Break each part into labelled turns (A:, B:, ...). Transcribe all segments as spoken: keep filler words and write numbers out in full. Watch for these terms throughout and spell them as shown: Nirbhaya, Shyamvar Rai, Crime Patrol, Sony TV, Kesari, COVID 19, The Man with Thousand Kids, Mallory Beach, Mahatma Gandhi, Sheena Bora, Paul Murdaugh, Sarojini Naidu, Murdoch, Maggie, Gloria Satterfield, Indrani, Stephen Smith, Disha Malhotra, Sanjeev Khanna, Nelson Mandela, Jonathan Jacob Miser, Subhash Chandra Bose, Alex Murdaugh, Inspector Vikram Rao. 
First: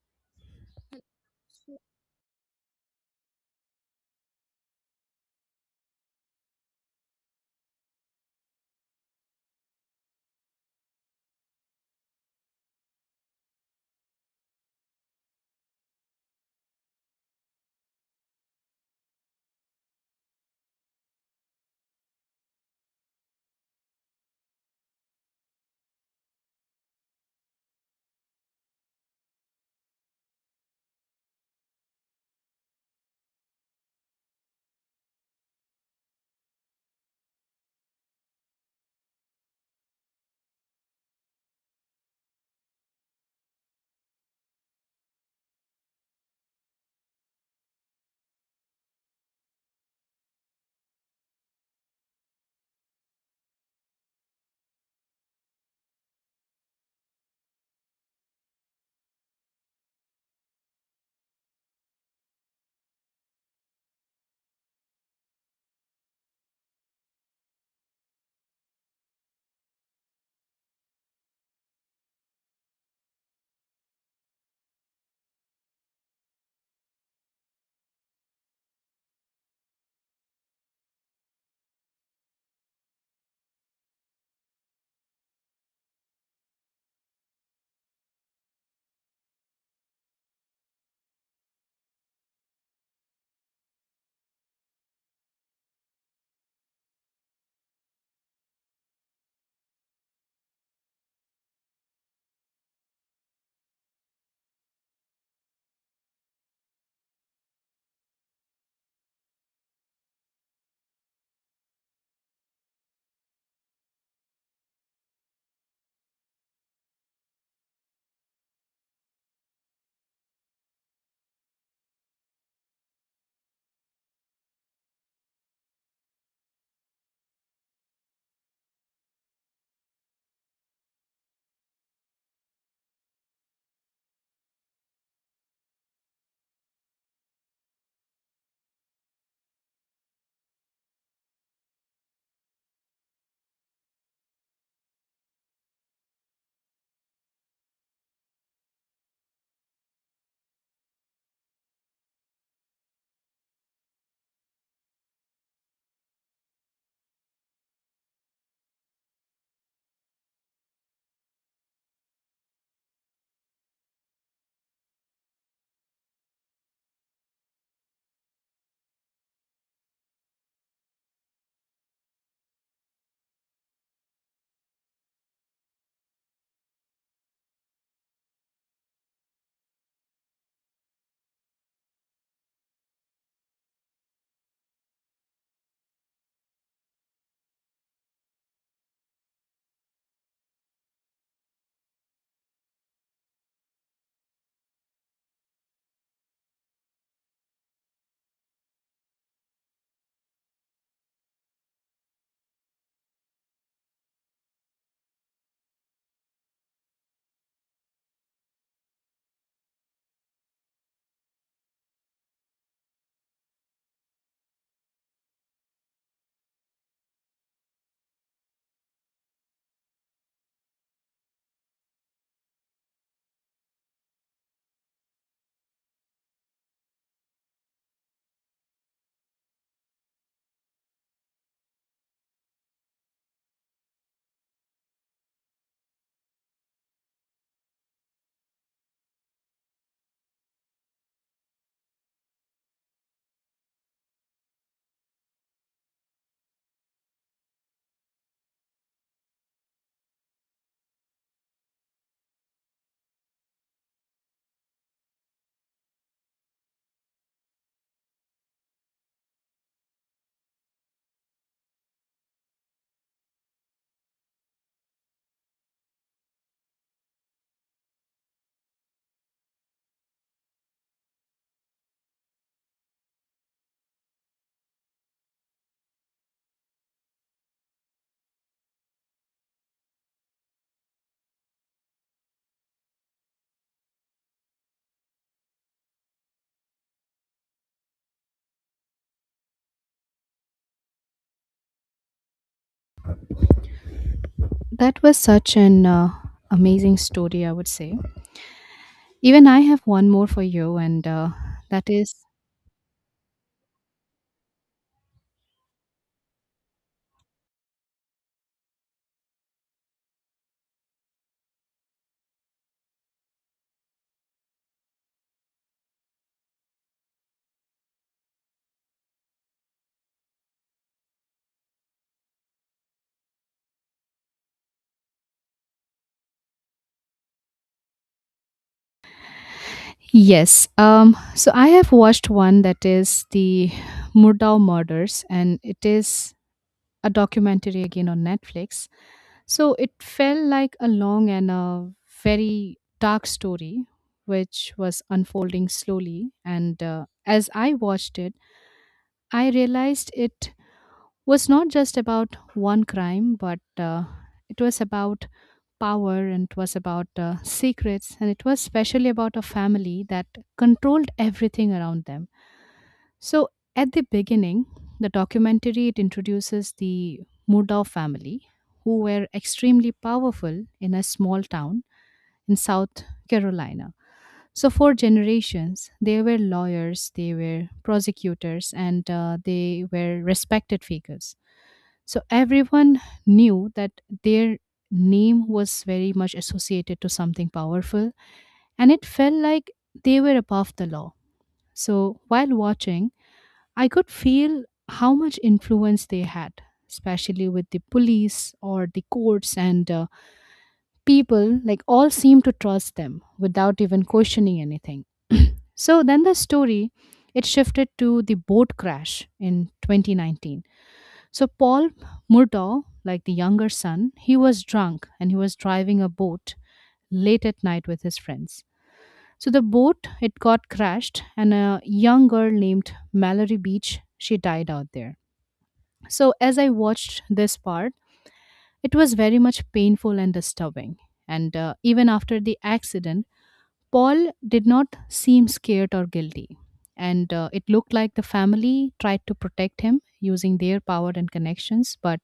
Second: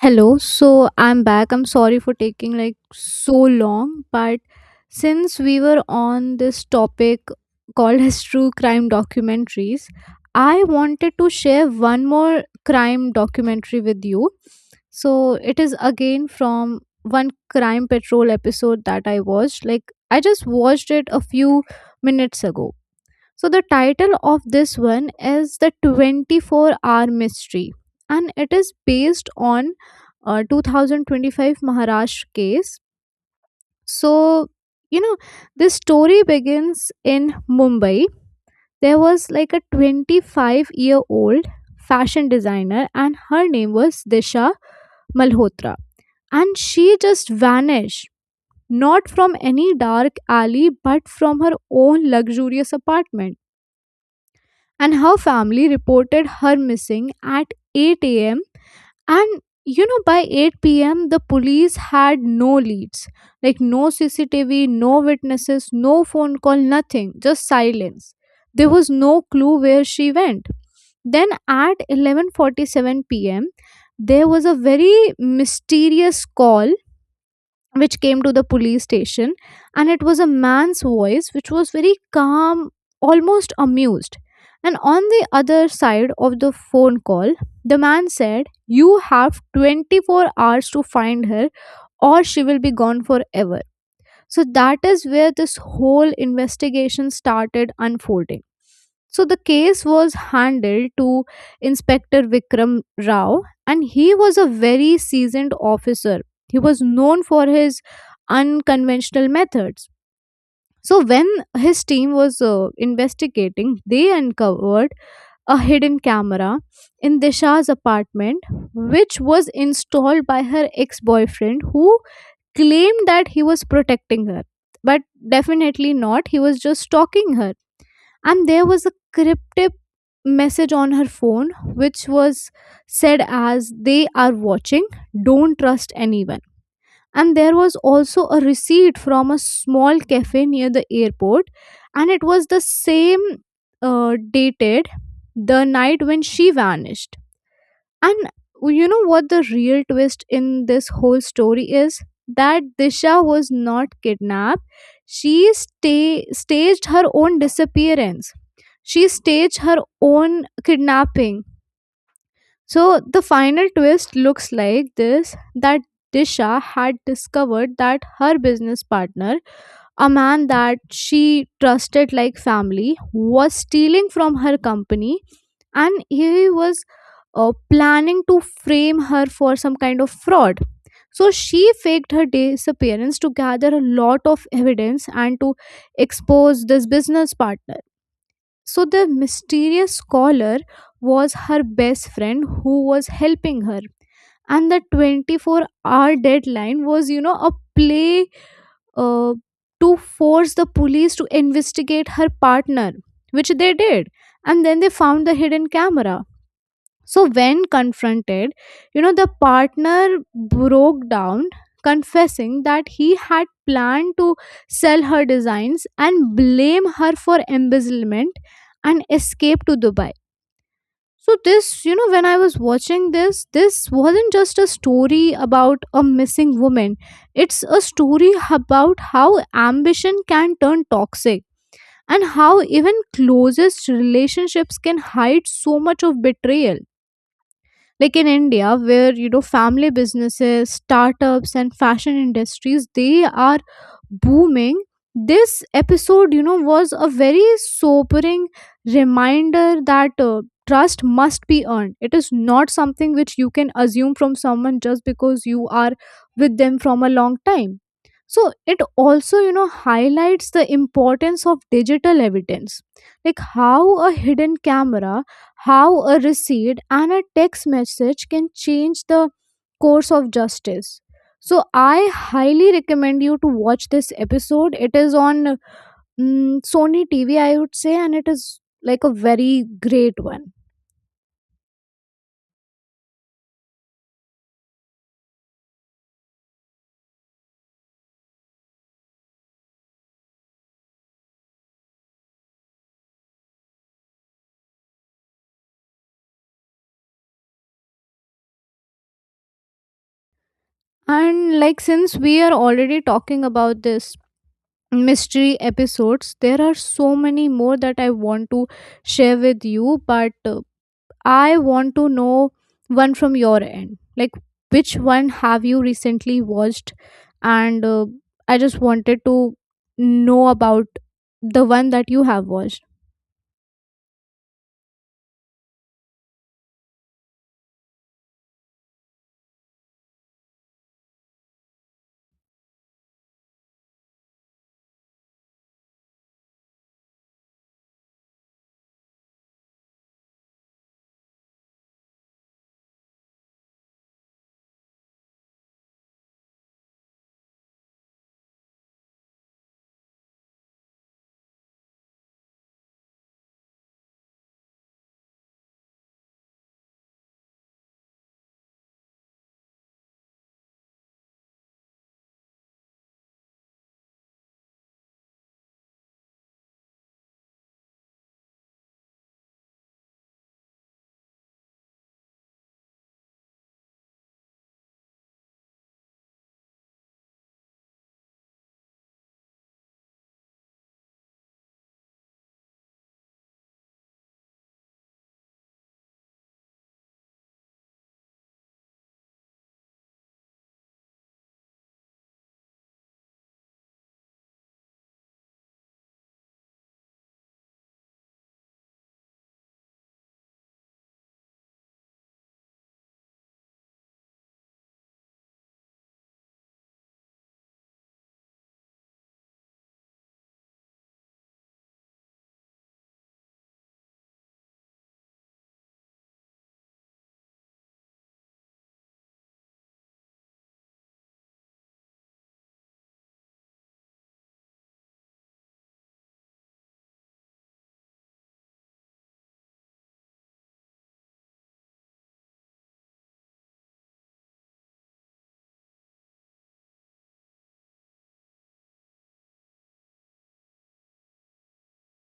A: Hello, so I'm back. I'm sorry for taking like so long, but since we were on this topic called as true crime documentaries, I wanted to share one more crime documentary with you. So it is again from one crime patrol episode that I watched. Like I just watched it a few minutes ago. So the title of this one is the twenty-four hour mystery and it is based on uh, two thousand twenty-five Maharashtra case. So you know this story begins in Mumbai. There was like a twenty-five year old fashion designer and her name was Disha Malhotra, and she just vanished not from any dark alley but from her own luxurious apartment, and her family reported her missing at eight a m. And you know, by eight p m, the police had no leads, like no C C T V, no witnesses, no phone call, nothing, just silence. There was no clue where she went. Then at eleven forty-seven p m, there was a very mysterious call which came to the police station, and it was a man's voice which was very calm, almost amused. And on the other side of the phone call, the man said, you have twenty-four hours to find her or she will be gone forever. So that is where this whole investigation started unfolding. So the case was handed to Inspector Vikram Rao, and he was a very seasoned officer. He was known for his unconventional methods. So when his team was uh, investigating, they uncovered a hidden camera in Disha's apartment, which was installed by her ex-boyfriend, who claimed that he was protecting her, but definitely not. He was just stalking her. And there was a cryptic message on her phone which was said as, they are watching, don't trust anyone. And there was also a receipt from a small cafe near the airport, and it was the same, uh, dated the night when she vanished. And you know what the real twist in this whole story is? That Disha was not kidnapped. She sta- staged her own disappearance. She staged her own kidnapping. So the final twist looks like this, that Disha had discovered that her business partner, a man that she trusted like family, was stealing from her company, and he was uh, planning to frame her for some kind of fraud. So she faked her disappearance to gather a lot of evidence and to expose this business partner. So the mysterious caller was her best friend who was helping her. And the twenty-four hour deadline was, you know, a play uh, to force the police to investigate her partner, which they did. And then they found the hidden camera. So when confronted, you know, the partner broke down, confessing that he had planned to sell her designs and blame her for embezzlement and escape to Dubai. So this, you know, when I was watching this, this wasn't just a story about a missing woman. It's a story about how ambition can turn toxic and how even closest relationships can hide so much of betrayal, like in India, where you know family businesses, startups and fashion industries, they are booming. This episode, you know was a very sobering reminder that uh, trust must be earned. It is not something which you can assume from someone just because you are with them from a long time. So it also, you know highlights the importance of digital evidence, like how a hidden camera, how a receipt and a text message can change the course of justice. So, I highly recommend you to watch this episode. It is on mm, Sony T V, I would say, and it is like a very great one.
B: That was such an uh, amazing story, I would say. Even I have one more for you, and uh,
A: And, like,
B: that is
A: since we are already talking about this mystery episodes, there are so many more that I want to share with you, but uh, I want to know one from your end. Like, which one have you recently watched? And uh, I just wanted to know about the one that you have watched.
B: yes. Um, so I have watched one that is the Murdow murders, and it is a documentary again on Netflix. So it felt like a long and a very dark story, which was unfolding slowly. And uh, as I watched it, I realized it was not just about one crime, but uh, it was about power and it was about uh, secrets and it was especially about a family that controlled everything around them. So at the beginning, the documentary it introduces the Murdoch family, who were extremely powerful in a small town in South Carolina. So for generations, they were lawyers, they were prosecutors, and uh, they were respected figures. So everyone knew that their name was very much associated to something powerful, and it felt like they were above the law. So while watching, I could feel how much influence they had, especially with the police or the courts and uh, people, like all seemed to trust them without even questioning anything. So then the story it shifted to the boat crash in twenty nineteen. So Paul Murdaugh, like the younger son, he was drunk and he was driving a boat late at night with his friends. So the boat it got crashed and a young girl named Mallory Beach, she died out there. So as I watched this part, it was very much painful and disturbing. And uh, even after the accident, Paul did not seem scared or guilty. And uh, it looked like the family tried to protect him using their power and connections, but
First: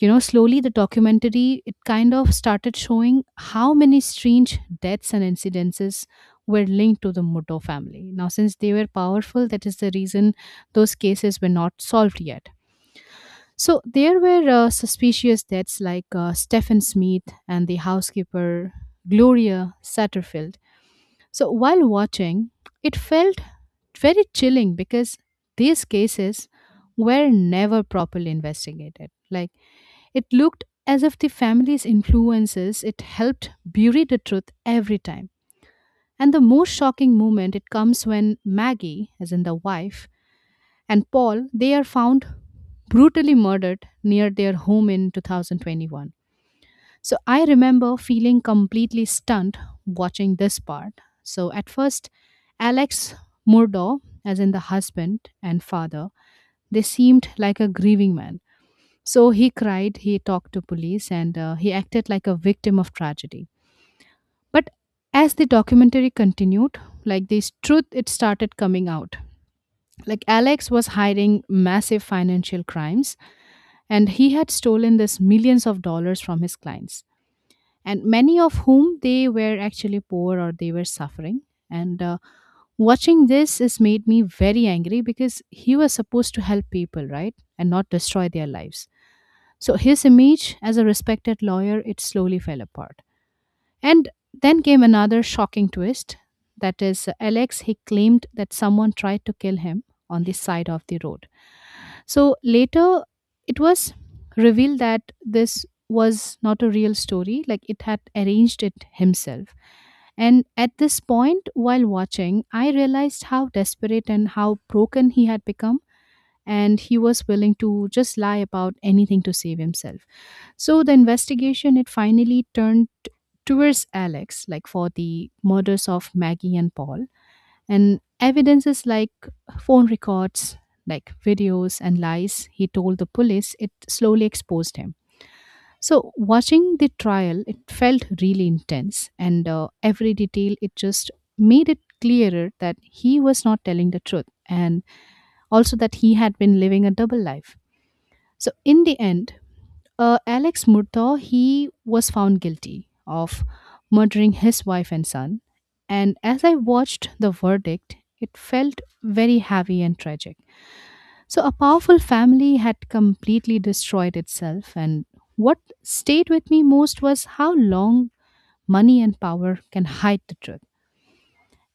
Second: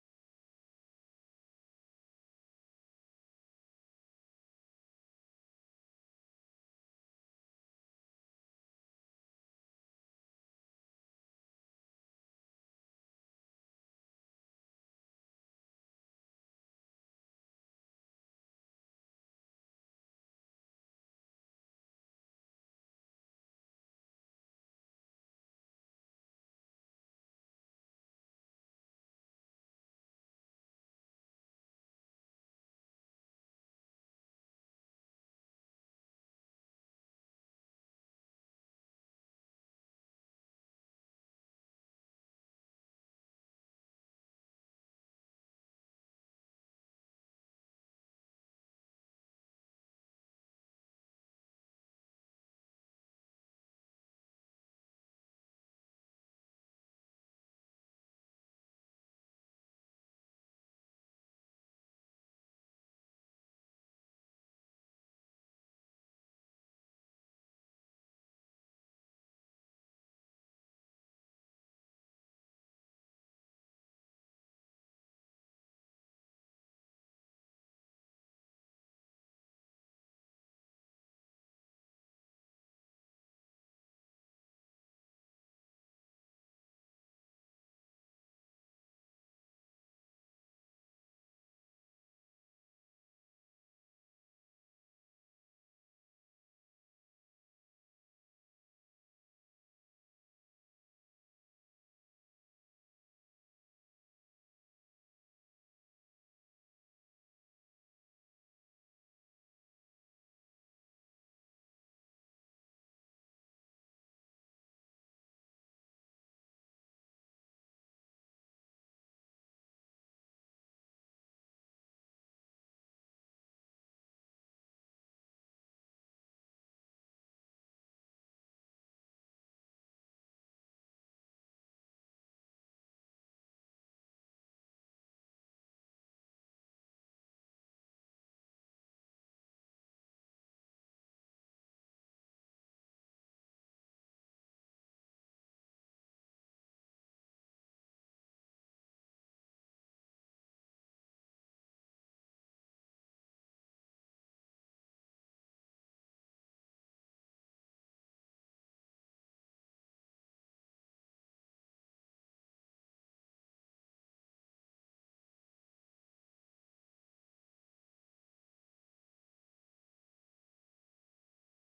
B: you know slowly the documentary it kind of started showing how many strange deaths and incidences were linked to the Muto family. Now since they were powerful, that is the reason those cases were not solved yet. So there were uh, suspicious deaths like uh, Stephen Smith and the housekeeper Gloria Satterfield. So while watching, it felt very chilling because these cases were never properly investigated. Like it looked as if the family's influences it helped bury the truth every time. And the most shocking moment it comes when Maggie, as in the wife, and Paul, they are found brutally murdered near their home in two thousand twenty-one. So I remember feeling completely stunned watching this part. So at first, Alex Murdo, as in the husband and father, they seemed like a grieving man. So he cried, he talked to police, and uh, he acted like a victim of tragedy. But as the documentary continued, like this truth, it started coming out. Like Alex was hiding massive financial crimes, and he had stolen this millions of dollars from his clients, and many of whom they were actually poor or they were suffering. And uh, watching this has made me very angry because he was supposed to help people, right, and not destroy their lives. So his image as a respected lawyer it slowly fell apart. And then came another shocking twist. That is, Alex he claimed that someone tried to kill him on the side of the road. So later it was revealed that this was not a real story, like it had arranged it himself. And at this point, while watching, I realized how desperate and how broken he had become, and he was willing to just lie about anything to save himself. So the investigation it finally turned towards Alex, like for the murders of Maggie and Paul, and evidences like phone records, like videos and lies he told the police, it slowly exposed him. So watching the trial, it felt really intense, and uh, every detail it just made it clearer that he was not telling the truth, and also that he had been living a double life. So in the end, uh, Alex Murtaugh he was found guilty of murdering his wife and son. And as I watched the verdict, it felt very heavy and tragic. So a powerful family had completely destroyed itself. And what stayed with me most was how long money and power can hide the truth.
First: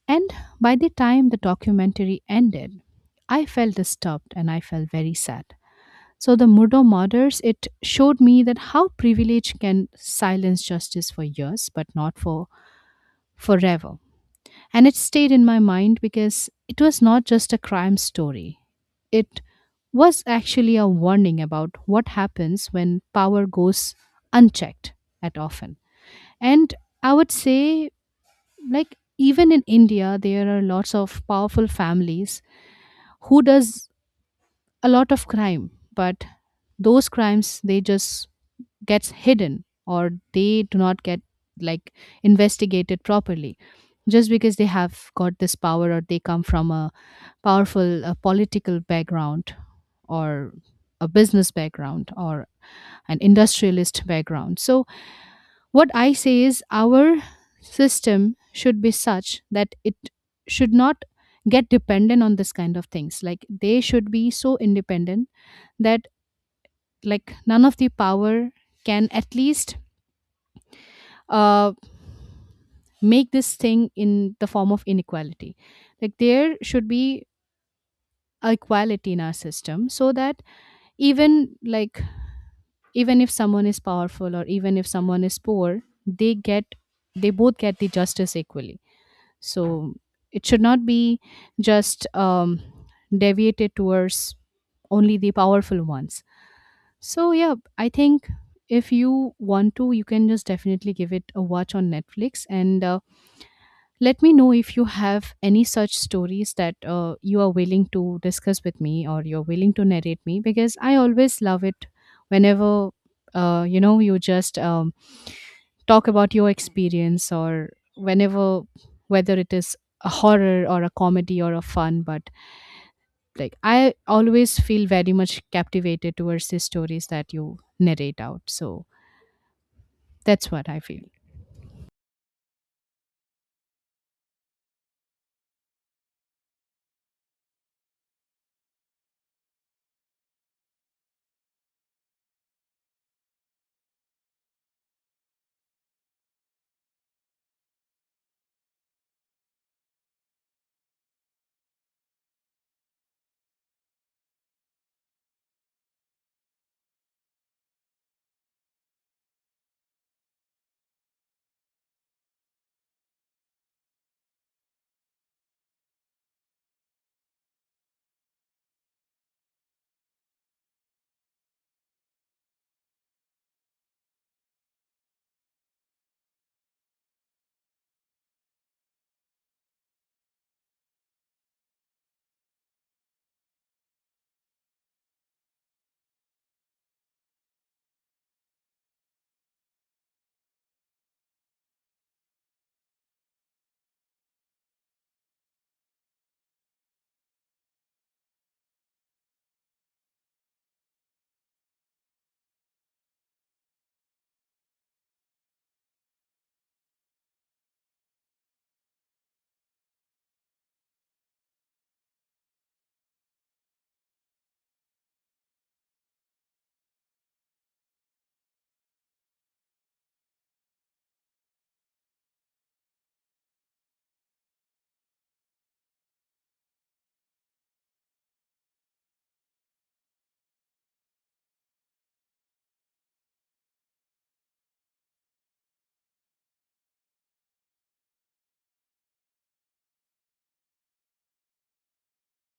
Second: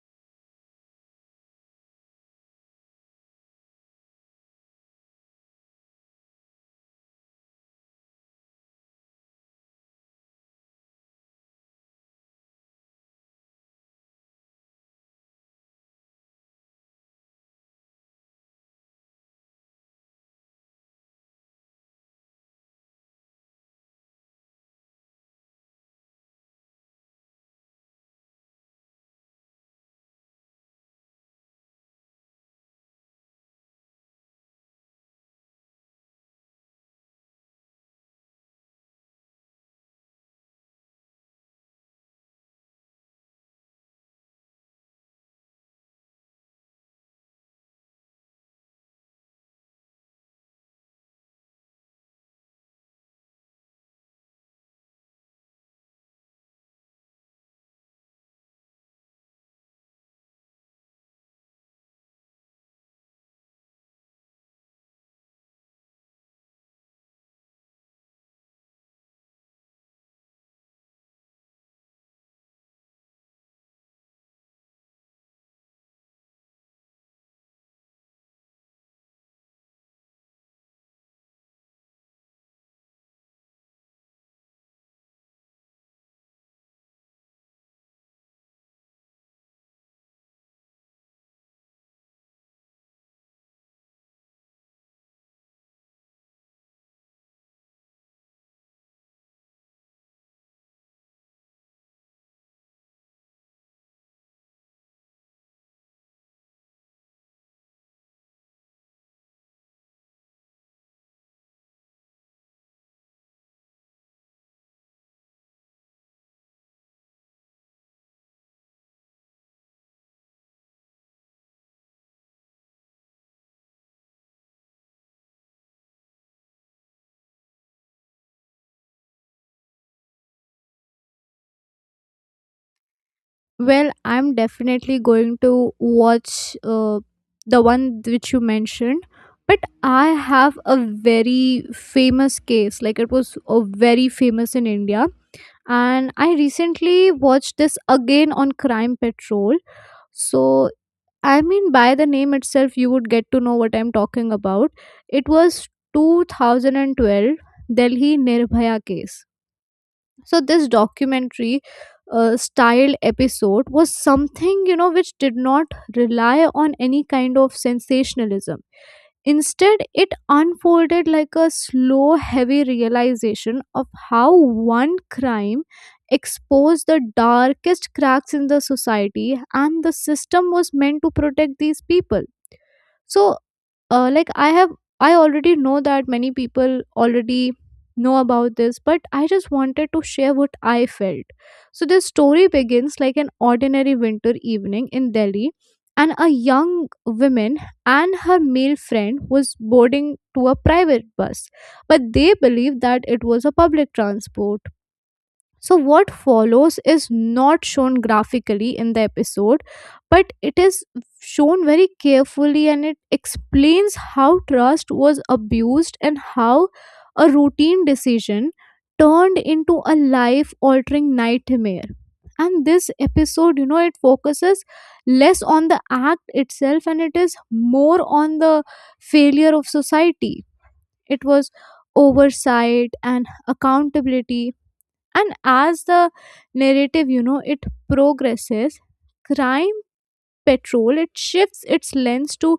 B: And by the time the documentary ended, I felt disturbed and I felt very sad. So the Murdo murders, it showed me that how privilege can silence justice for years, but not for forever. And it stayed in my mind because it was not just a crime story. It was actually a warning about what happens when power goes unchecked at often. And I would say, like, even in India, there are lots of powerful families who does a lot of crime, but those crimes they just gets hidden or they do not get like investigated properly just because they have got this power or they come from a powerful uh, political background or a business background or an industrialist background. So, what I say is our system should be such that it should not get dependent on this kind of things. Like, they should be so independent that, like, none of the power can at least uh, make this thing in the form of inequality. Like there should be equality in our system so that even like even if someone is powerful or even if someone is poor, they get, they both get the justice equally. So it should not be just um, deviated towards only the powerful ones. So yeah, I think if you want to you can just definitely give it a watch on Netflix and uh, let me know if you have any such stories that uh, you are willing to discuss with me or you're willing to narrate me because I always love it whenever uh, you know you just um, talk about your experience or whenever, whether it is a horror or a comedy or a fun, but like I always feel very much captivated towards the stories that you narrate out. So that's what I feel.
A: Well, I'm definitely going to watch uh, the one which you mentioned. But I have a very famous case. Like, it was uh, very famous in India. And I recently watched this again on Crime Patrol. So, I mean, by the name itself, you would get to know what I'm talking about. It was two thousand twelve Delhi Nirbhaya case. So, this documentary uh, style episode was something, you know, which did not rely on any kind of sensationalism. Instead, it unfolded like a slow, heavy realization of how one crime exposed the darkest cracks in the society, and the system was meant to protect these people. So, uh, like i have I already know that many people already know about this, but I just wanted to share what I felt. So this story begins like an ordinary winter evening in Delhi. And a young woman and her male friend was boarding to a private bus, but they believed that it was a public transport. So, what follows is not shown graphically in the episode, but it is shown very carefully, and it explains how trust was abused and how a routine decision turned into a life altering nightmare. And this episode, you know, it focuses less on the act itself, and it is more on the failure of society. It was oversight and accountability. And as the narrative, you know, it progresses, Crime Patrol, it shifts its lens to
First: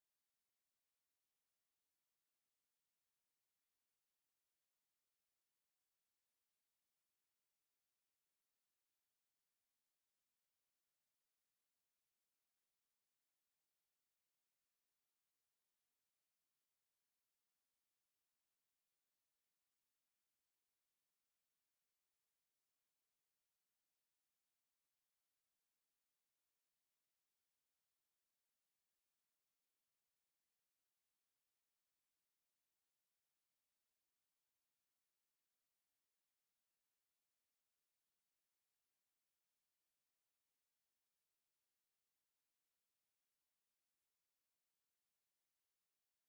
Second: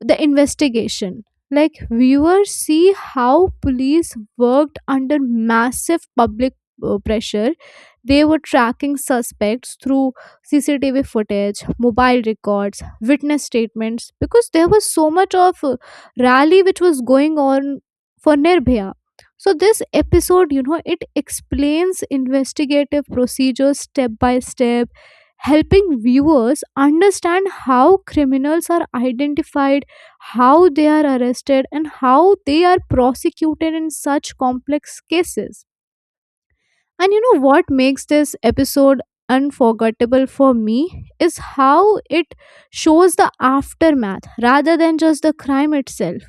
A: the investigation. Like, viewers see how police worked under massive public uh, pressure. They were tracking suspects through C C T V footage, mobile records, witness statements, because there was so much of uh, rally which was going on for Nirbhaya. So, this episode, you know, it explains investigative procedures step by step, helping viewers understand how criminals are identified, how they are arrested and how they are prosecuted in such complex cases. And you know what makes this episode unforgettable for me is how it shows the aftermath rather than just the crime itself.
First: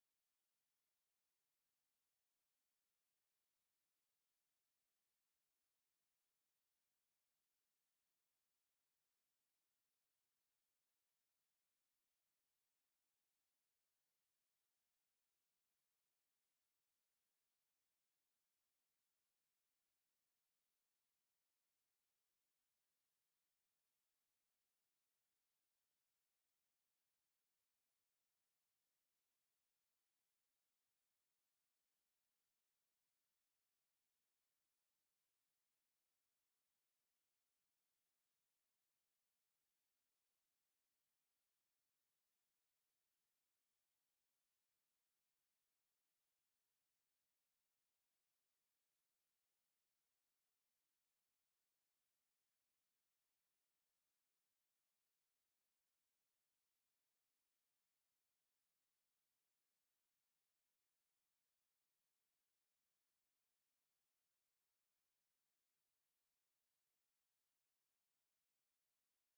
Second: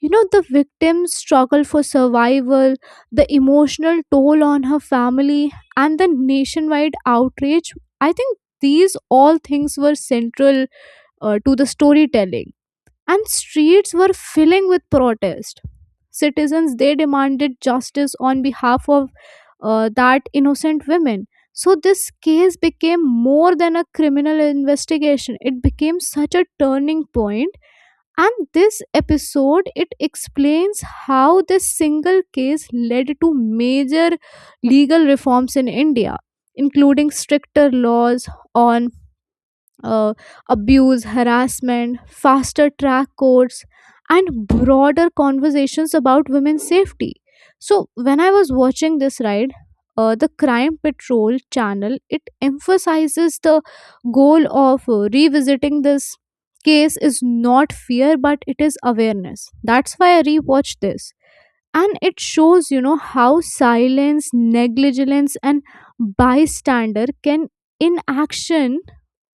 A: You know, the victim's struggle for survival, the emotional toll on her family, and the nationwide outrage. I think these all things were central uh, to the storytelling, and streets were filling with protest. Citizens, they demanded justice on behalf of uh, that innocent women. So this case became more than a criminal investigation. It became such a turning point. And this episode, it explains how this single case led to major legal reforms in India, including stricter laws on uh, abuse, harassment, faster track courts, and broader conversations about women's safety. So when I was watching this ride, uh, the Crime Patrol channel, it emphasizes the goal of uh, revisiting this case is not fear but it is awareness. That's why I rewatched this. And it shows, you know how silence, negligence and bystander can inaction,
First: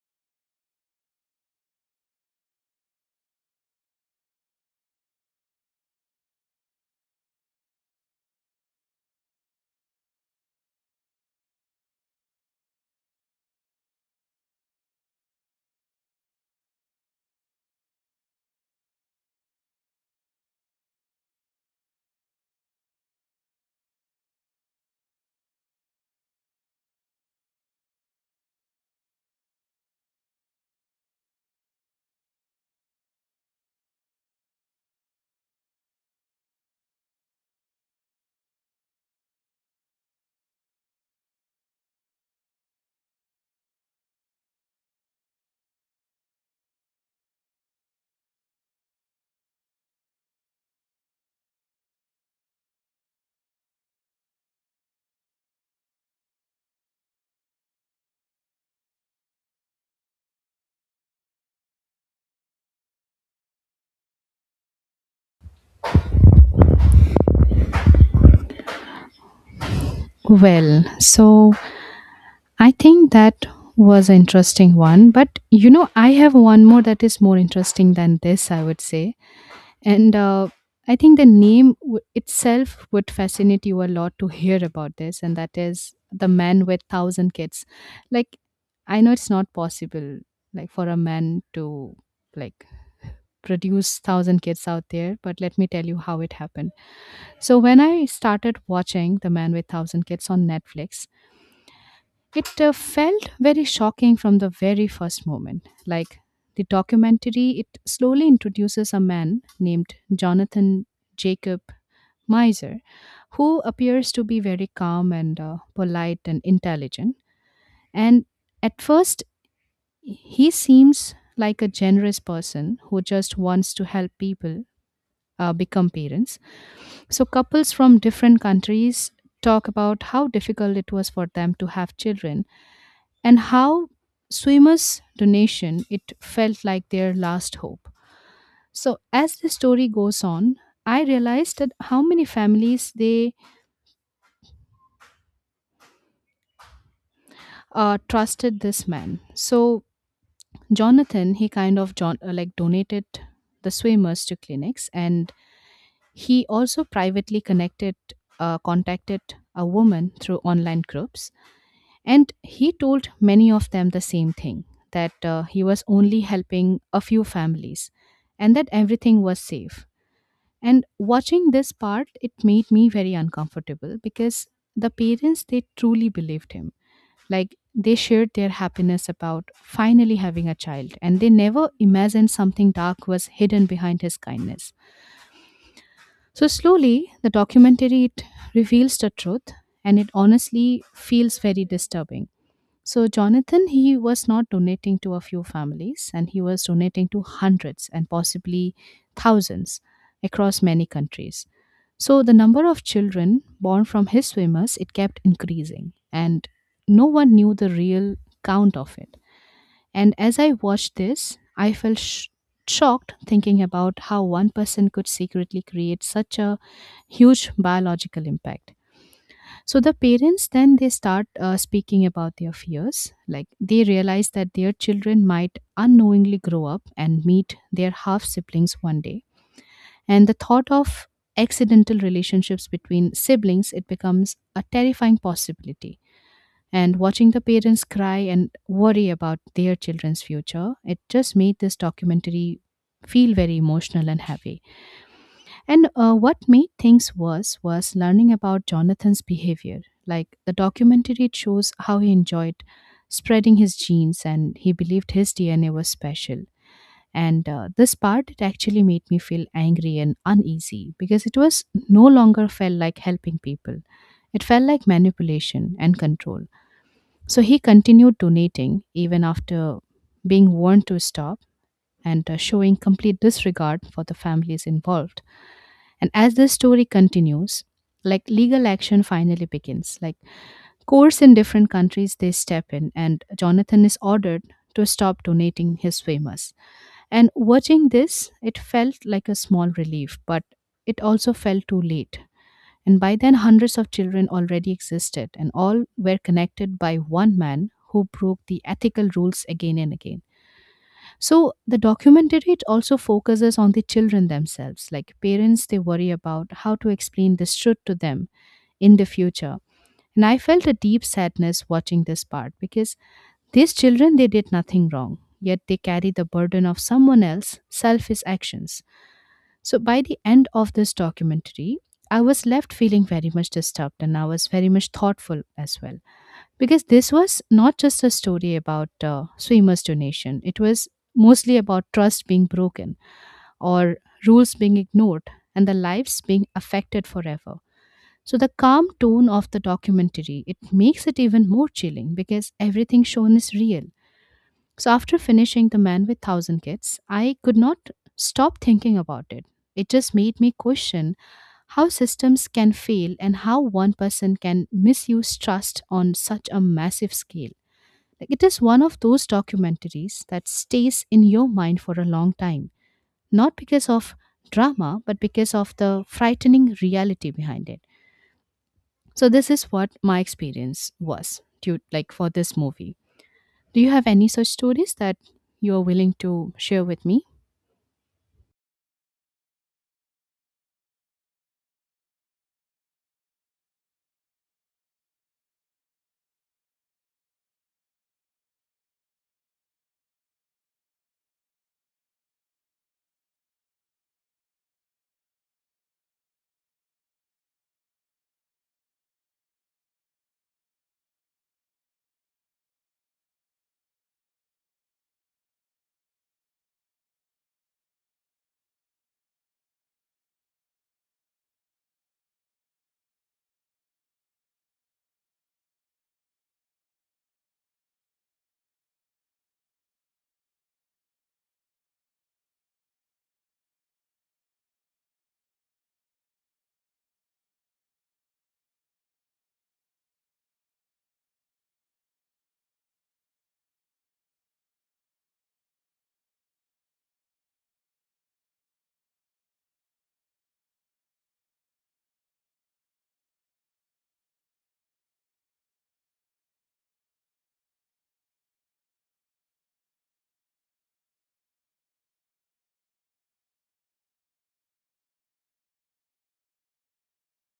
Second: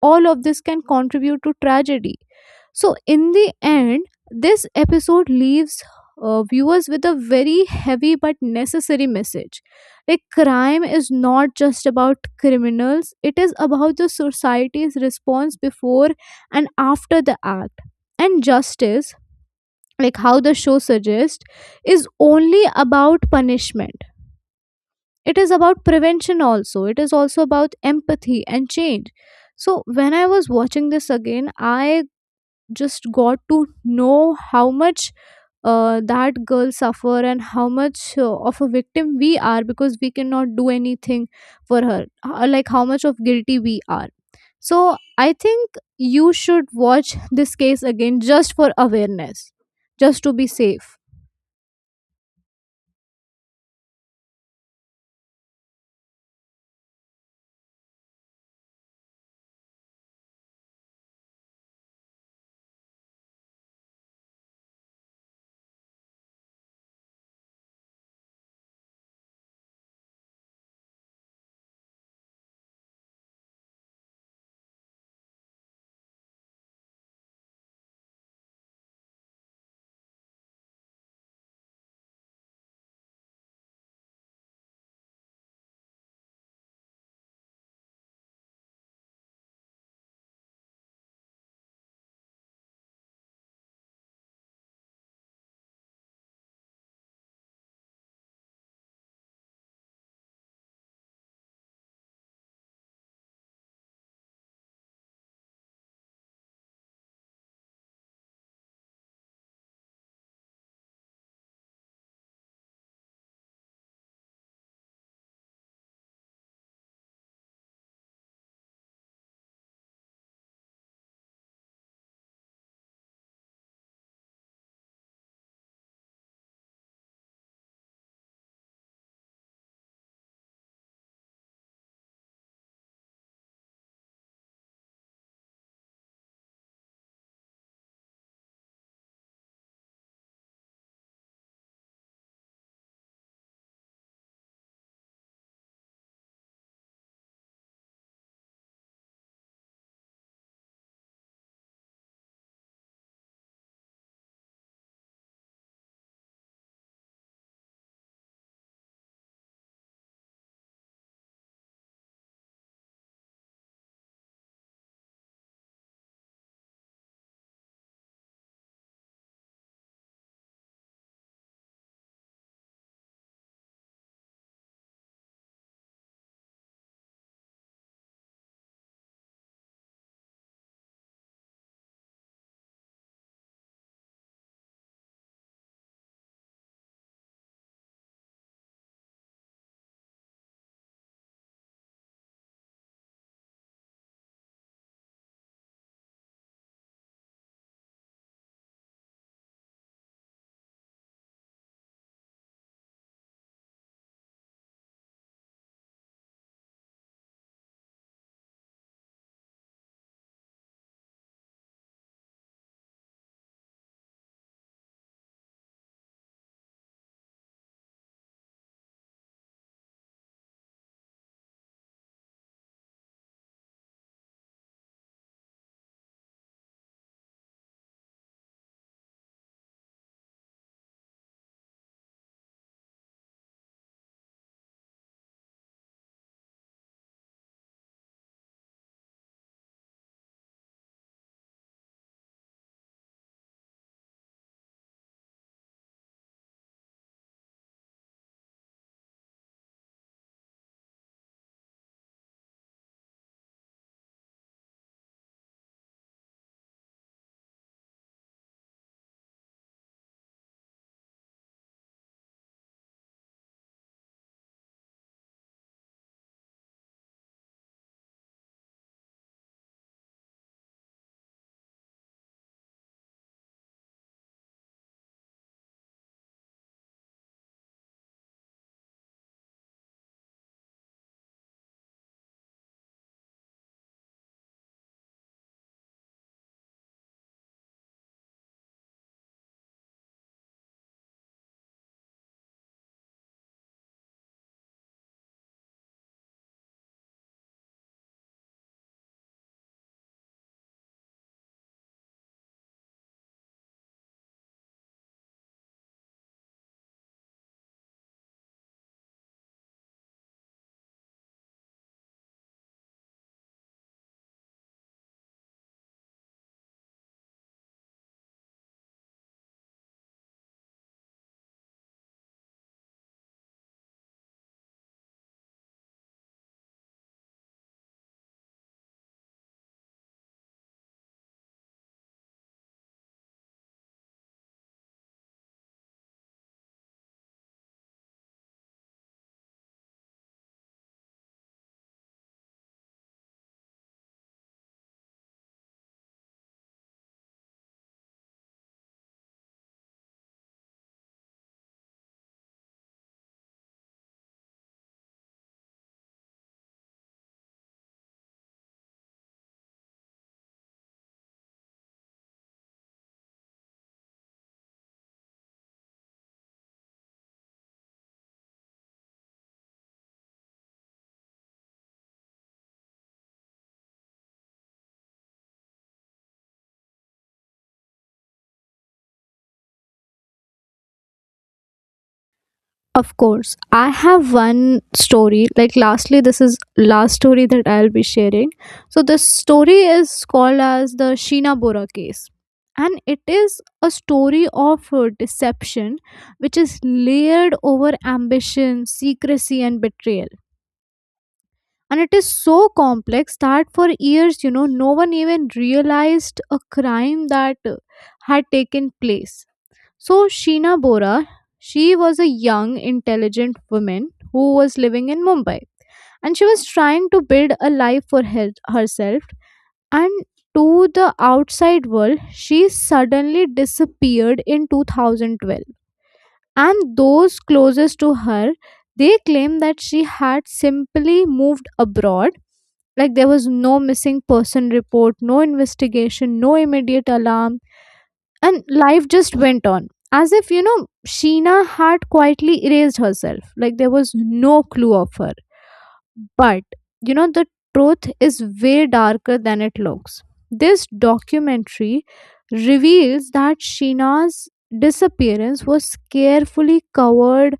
A: all of this can contribute to tragedy. So in the end, this episode leaves uh, viewers with a very heavy but necessary message, like crime is not just about criminals, it is about the society's response before and after the act. And justice, like how the show suggests, is only about punishment. It is about prevention also. It is also about empathy and change. So when I was watching this again, I just got to know how much uh, that girl suffer, and how much uh, of a victim we are, because we cannot do anything for her. Uh, like how much of guilty we are. So I think you should watch this case again, just for awareness, just to be safe.
B: Well, so I think that was an interesting one, but you know, I have one more that is more interesting than this, I would say. And uh, I think the name w- itself would fascinate you a lot to hear about this, and that is The Man with Thousand Kids. Like, I know it's not possible, like for a man to like produce thousand kids out there, but let me tell you how it happened. So when I started watching The Man with Thousand Kids on Netflix, it uh, felt very shocking from the very first moment. Like the documentary, it slowly introduces a man named Jonathan Jacob Miser, who appears to be very calm and uh, polite and intelligent. And at first, he seems like a generous person who just wants to help people uh, become parents. So, couples from different countries talk about how difficult it was for them to have children and how swimmers' donation it felt like their last hope. So as the story goes on, I realized that how many families they uh, trusted this man. So Jonathan, he kind of John, uh, like donated the swimmers to clinics, and he also privately connected, uh, contacted a woman through online groups. And he told many of them the same thing that uh, he was only helping a few families and that everything was safe. And watching this part, it made me very uncomfortable because the parents, they truly believed him. Like they shared their happiness about finally having a child and they never imagined something dark was hidden behind his kindness. So slowly, the documentary it reveals the truth and it honestly feels very disturbing. So Jonathan, he was not donating to a few families, and he was donating to hundreds and possibly thousands across many countries. So the number of children born from his swimmers it kept increasing, and no one knew the real count of it. And as I watched this, I felt sh- shocked thinking about how one person could secretly create such a huge biological impact. So the parents then they start uh, speaking about their fears. Like they realize that their children might unknowingly grow up and meet their half siblings one day, and the thought of accidental relationships between siblings it becomes a terrifying possibility. And watching the parents cry and worry about their children's future, it just made this documentary feel very emotional and heavy. And uh, what made things worse was learning about Jonathan's behavior. Like the documentary, it shows how he enjoyed spreading his genes and he believed his D N A was special. And uh, this part, it actually made me feel angry and uneasy because it was no longer felt like helping people. It felt like manipulation and control. So he continued donating even after being warned to stop and uh, showing complete disregard for the families involved. And as the story continues, like legal action finally begins. Like courts in different countries they step in and Jonathan is ordered to stop donating his famous. And watching this, it felt like a small relief, but it also felt too late. And by then hundreds of children already existed and all were connected by one man who broke the ethical rules again and again. So the documentary it also focuses on the children themselves. Like parents, they worry about how to explain this truth to them in the future. And I felt a deep sadness watching this part because these children they did nothing wrong, yet they carry the burden of someone else's selfish actions. So by the end of this documentary, I was left feeling very much disturbed and I was very much thoughtful as well, because this was not just a story about uh, swimmers donation. It was mostly about trust being broken or rules being ignored and the lives being affected forever. So the calm tone of the documentary it makes it even more chilling because everything shown is real. So after finishing The Man with a thousand Kids, I could not stop thinking about it. It just made me question how systems can fail and how one person can misuse trust on such a massive scale. Like, it is one of those documentaries that stays in your mind for a long time, not because of drama, but because of the frightening reality behind it. So this is what my experience was due, like for this movie. Do you have any such stories that you are willing to share with me?
A: Of course, I have one story. Like, lastly, this is last story that I'll be sharing. So, this story is called as the Sheena Bora case, and it is a story of uh, deception, which is layered over ambition, secrecy, and betrayal. And it is so complex that for years, you know, no one even realized a crime that uh, had taken place. So Sheena Bora, she was a young, intelligent woman who was living in Mumbai. And she was trying to build a life for her- herself. And to the outside world, she suddenly disappeared in twenty twelve. And those closest to her, they claim that she had simply moved abroad. Like there was no missing person report, no investigation, no immediate alarm, and life just went on as if, you know Sheena had quietly erased herself. Like there was no clue of her. But you know the truth is way darker than it looks. This documentary reveals that Sheena's disappearance was carefully covered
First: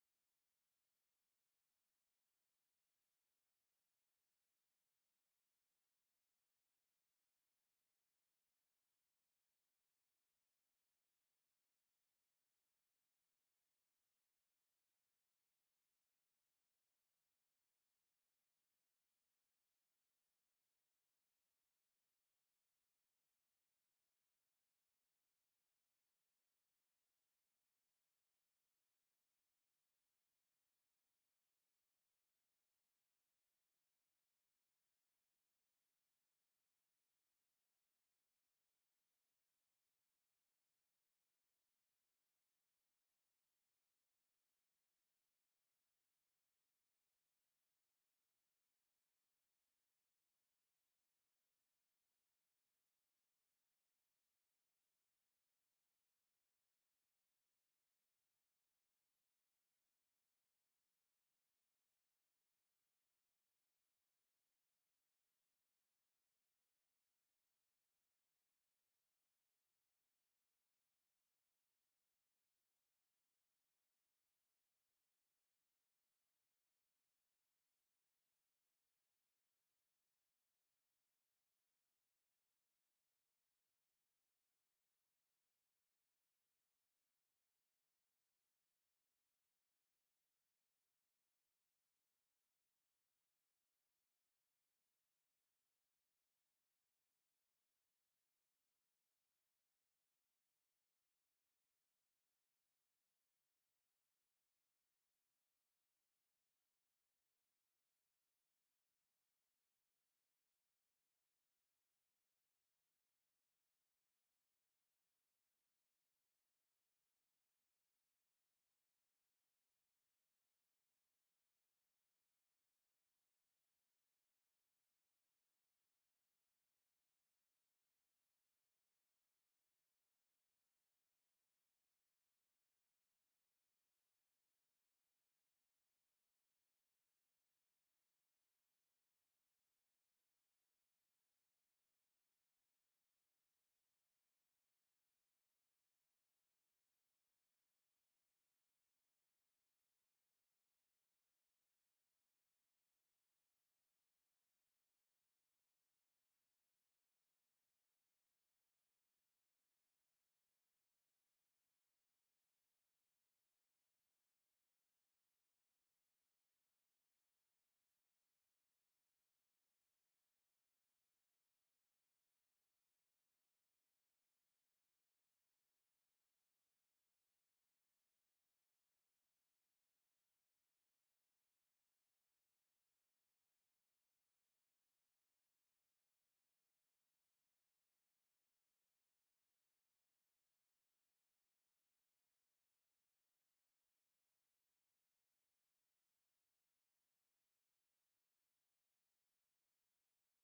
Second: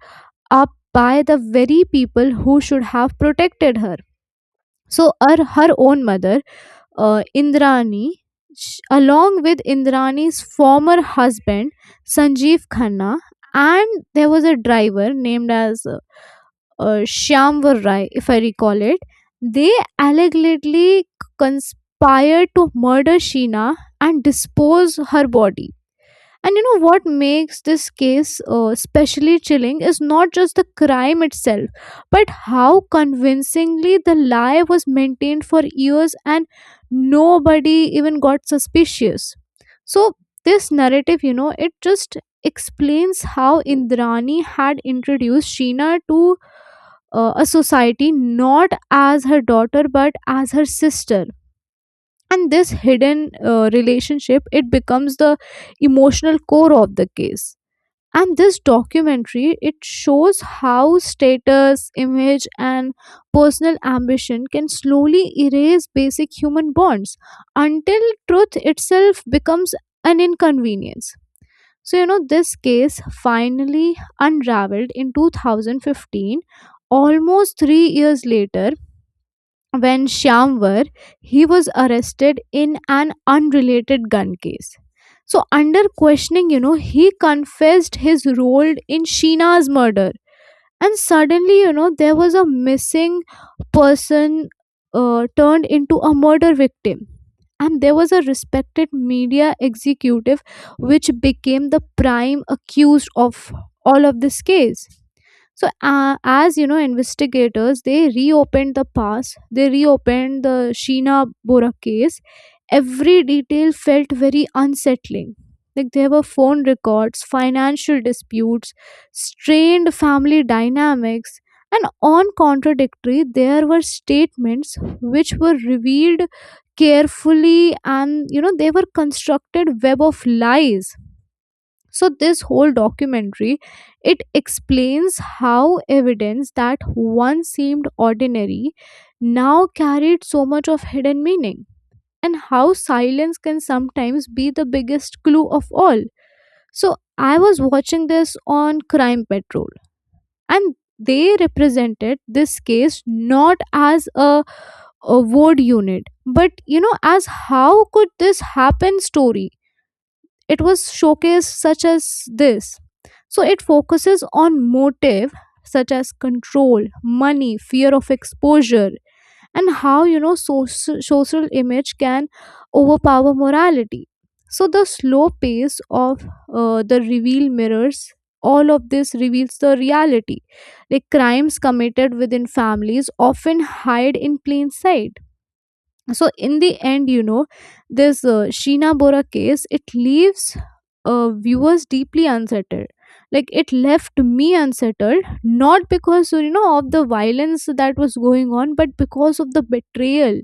A: up by the very people who should have protected her. So her, her own mother, uh, Indrani, sh- along with Indrani's former husband, Sanjeev Khanna, and there was a driver named as uh, uh, Shyamvar Rai, if I recall it. They allegedly conspired to murder Sheena and dispose her body. And you know what makes this case uh, especially chilling is not just the crime itself, but how convincingly the lie was maintained for years, and nobody even got suspicious. So, this narrative, you know, it just explains how Indrani had introduced Sheena to uh, a society not as her daughter but as her sister. And this hidden uh, relationship, it becomes the emotional core of the case. And this documentary, it shows how status, image and personal ambition can slowly erase basic human bonds until truth itself becomes an inconvenience. So, you know this case finally unraveled in two thousand fifteen, almost three years later, when Shyamvar, he was arrested in an unrelated gun case. So under questioning, you know, he confessed his role in Sheena's murder. And suddenly, you know, there was a missing person uh, turned into a murder victim. And there was a respected media executive which became the prime accused of all of this case. So uh, as you know, investigators, they reopened the past, they reopened the Sheena Bora case. Every detail felt very unsettling, like there were phone records, financial disputes, strained family dynamics, and on contradictory, there were statements which were revealed carefully. And you know they were constructed web of lies. So this whole documentary, it explains how evidence that once seemed ordinary now carried so much of hidden meaning, and how silence can sometimes be the biggest clue of all. So I was watching this on Crime Patrol, and they represented this case not as a, a word unit, but you know as how could this happen story. It was showcased such as this. So it focuses on motive, such as control, money, fear of exposure, and how you know social, social image can overpower morality. So the slow pace of uh, the reveal mirrors all of this, reveals the reality, like crimes committed within families often hide in plain sight. So in the end, you know this uh, Sheena Bora case, it leaves uh, viewers deeply unsettled. Like, it left me unsettled, not because you know of the violence that was going on, but because of the betrayal.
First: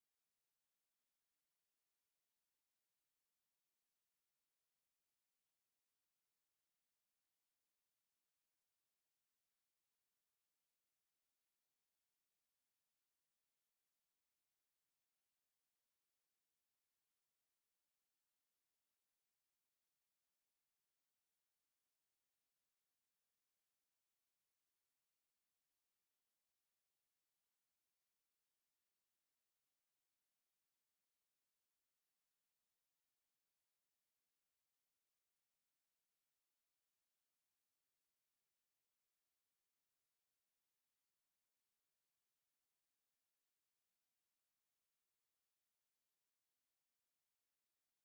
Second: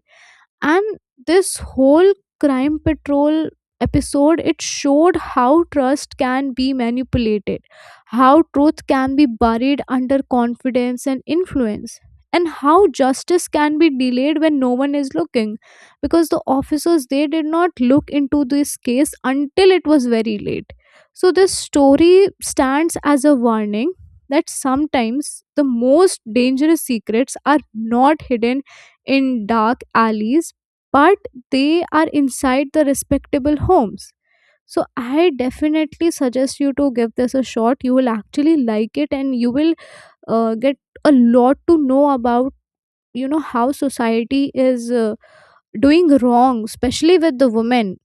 A: And this whole Crime Patrol episode, it showed how trust can be manipulated, how truth can be buried under confidence and influence, and how justice can be delayed when no one is looking, because the officers, they did not look into this case until it was very late. So this story stands as a warning that sometimes the most dangerous secrets are not hidden in dark alleys, but they are inside the respectable homes. So I definitely suggest you to give this a shot. You will actually like it and you will uh, get a lot to know about you know how society is uh, doing wrong, especially with the women.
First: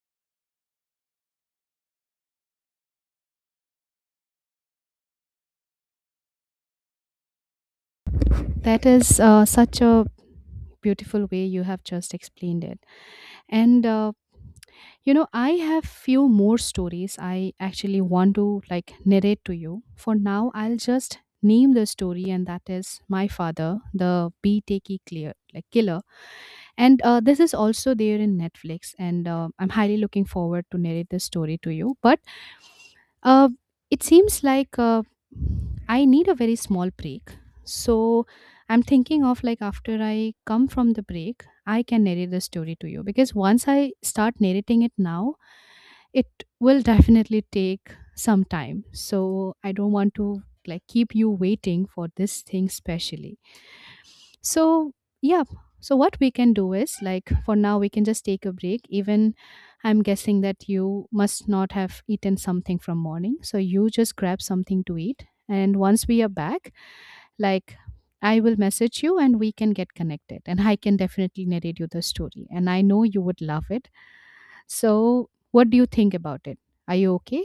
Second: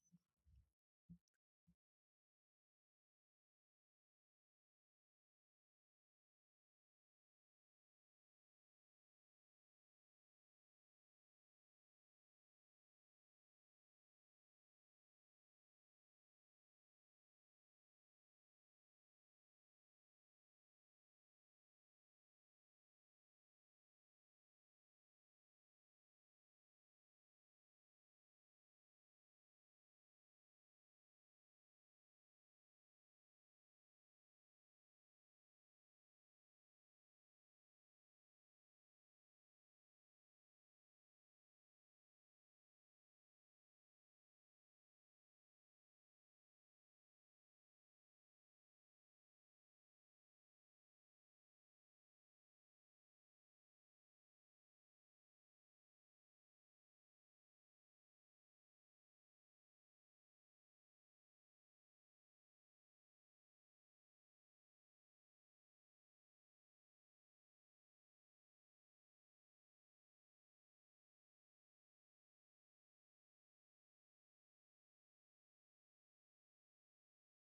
B: That is uh, such a beautiful way you have just explained it. And uh, you know, I have few more stories I actually want to like narrate to you. For now, I'll just name the story and that is My Father, the Bee Takey Clear like Killer. And uh, this is also there in Netflix and uh, I'm highly looking forward to narrate this story to you. But uh, it seems like uh, I need a very small break. So I'm thinking of like after I come from the break, I can narrate the story to you because once I start narrating it now, it will definitely take some time. So I don't want to like keep you waiting for this thing specially. So yeah, so what we can do is like for now we can just take a break. Even I'm guessing that you must not have eaten something from morning, so you just grab something to eat and once we are back, like I will message you and we can get connected and I can definitely narrate you the story and I know you would love it. So, what do you think about it? Are you okay?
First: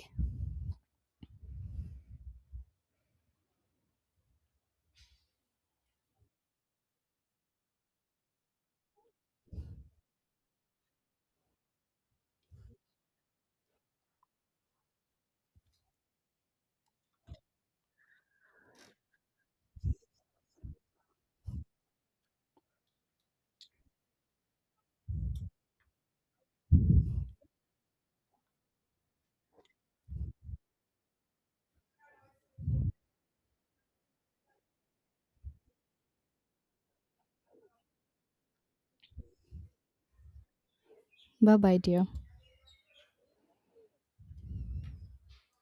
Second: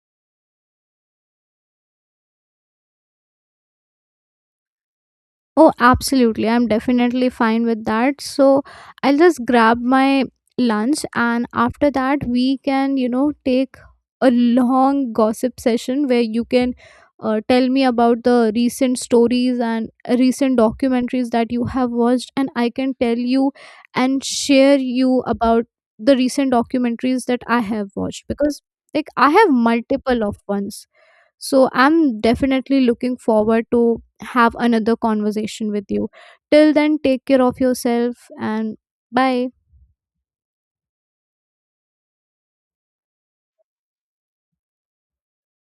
A: Oh, absolutely. I'm definitely fine with that. So I'll just grab my lunch, and after that, we can, you know, take a long gossip session where you can uh, tell me about the recent stories and recent documentaries that you have watched, and I can tell you and share you about the recent documentaries that I have watched because, like, I have multiple of ones. So I'm definitely looking forward to have another conversation with you. Till then, take care of yourself, and bye.
B: Bye bye, dear.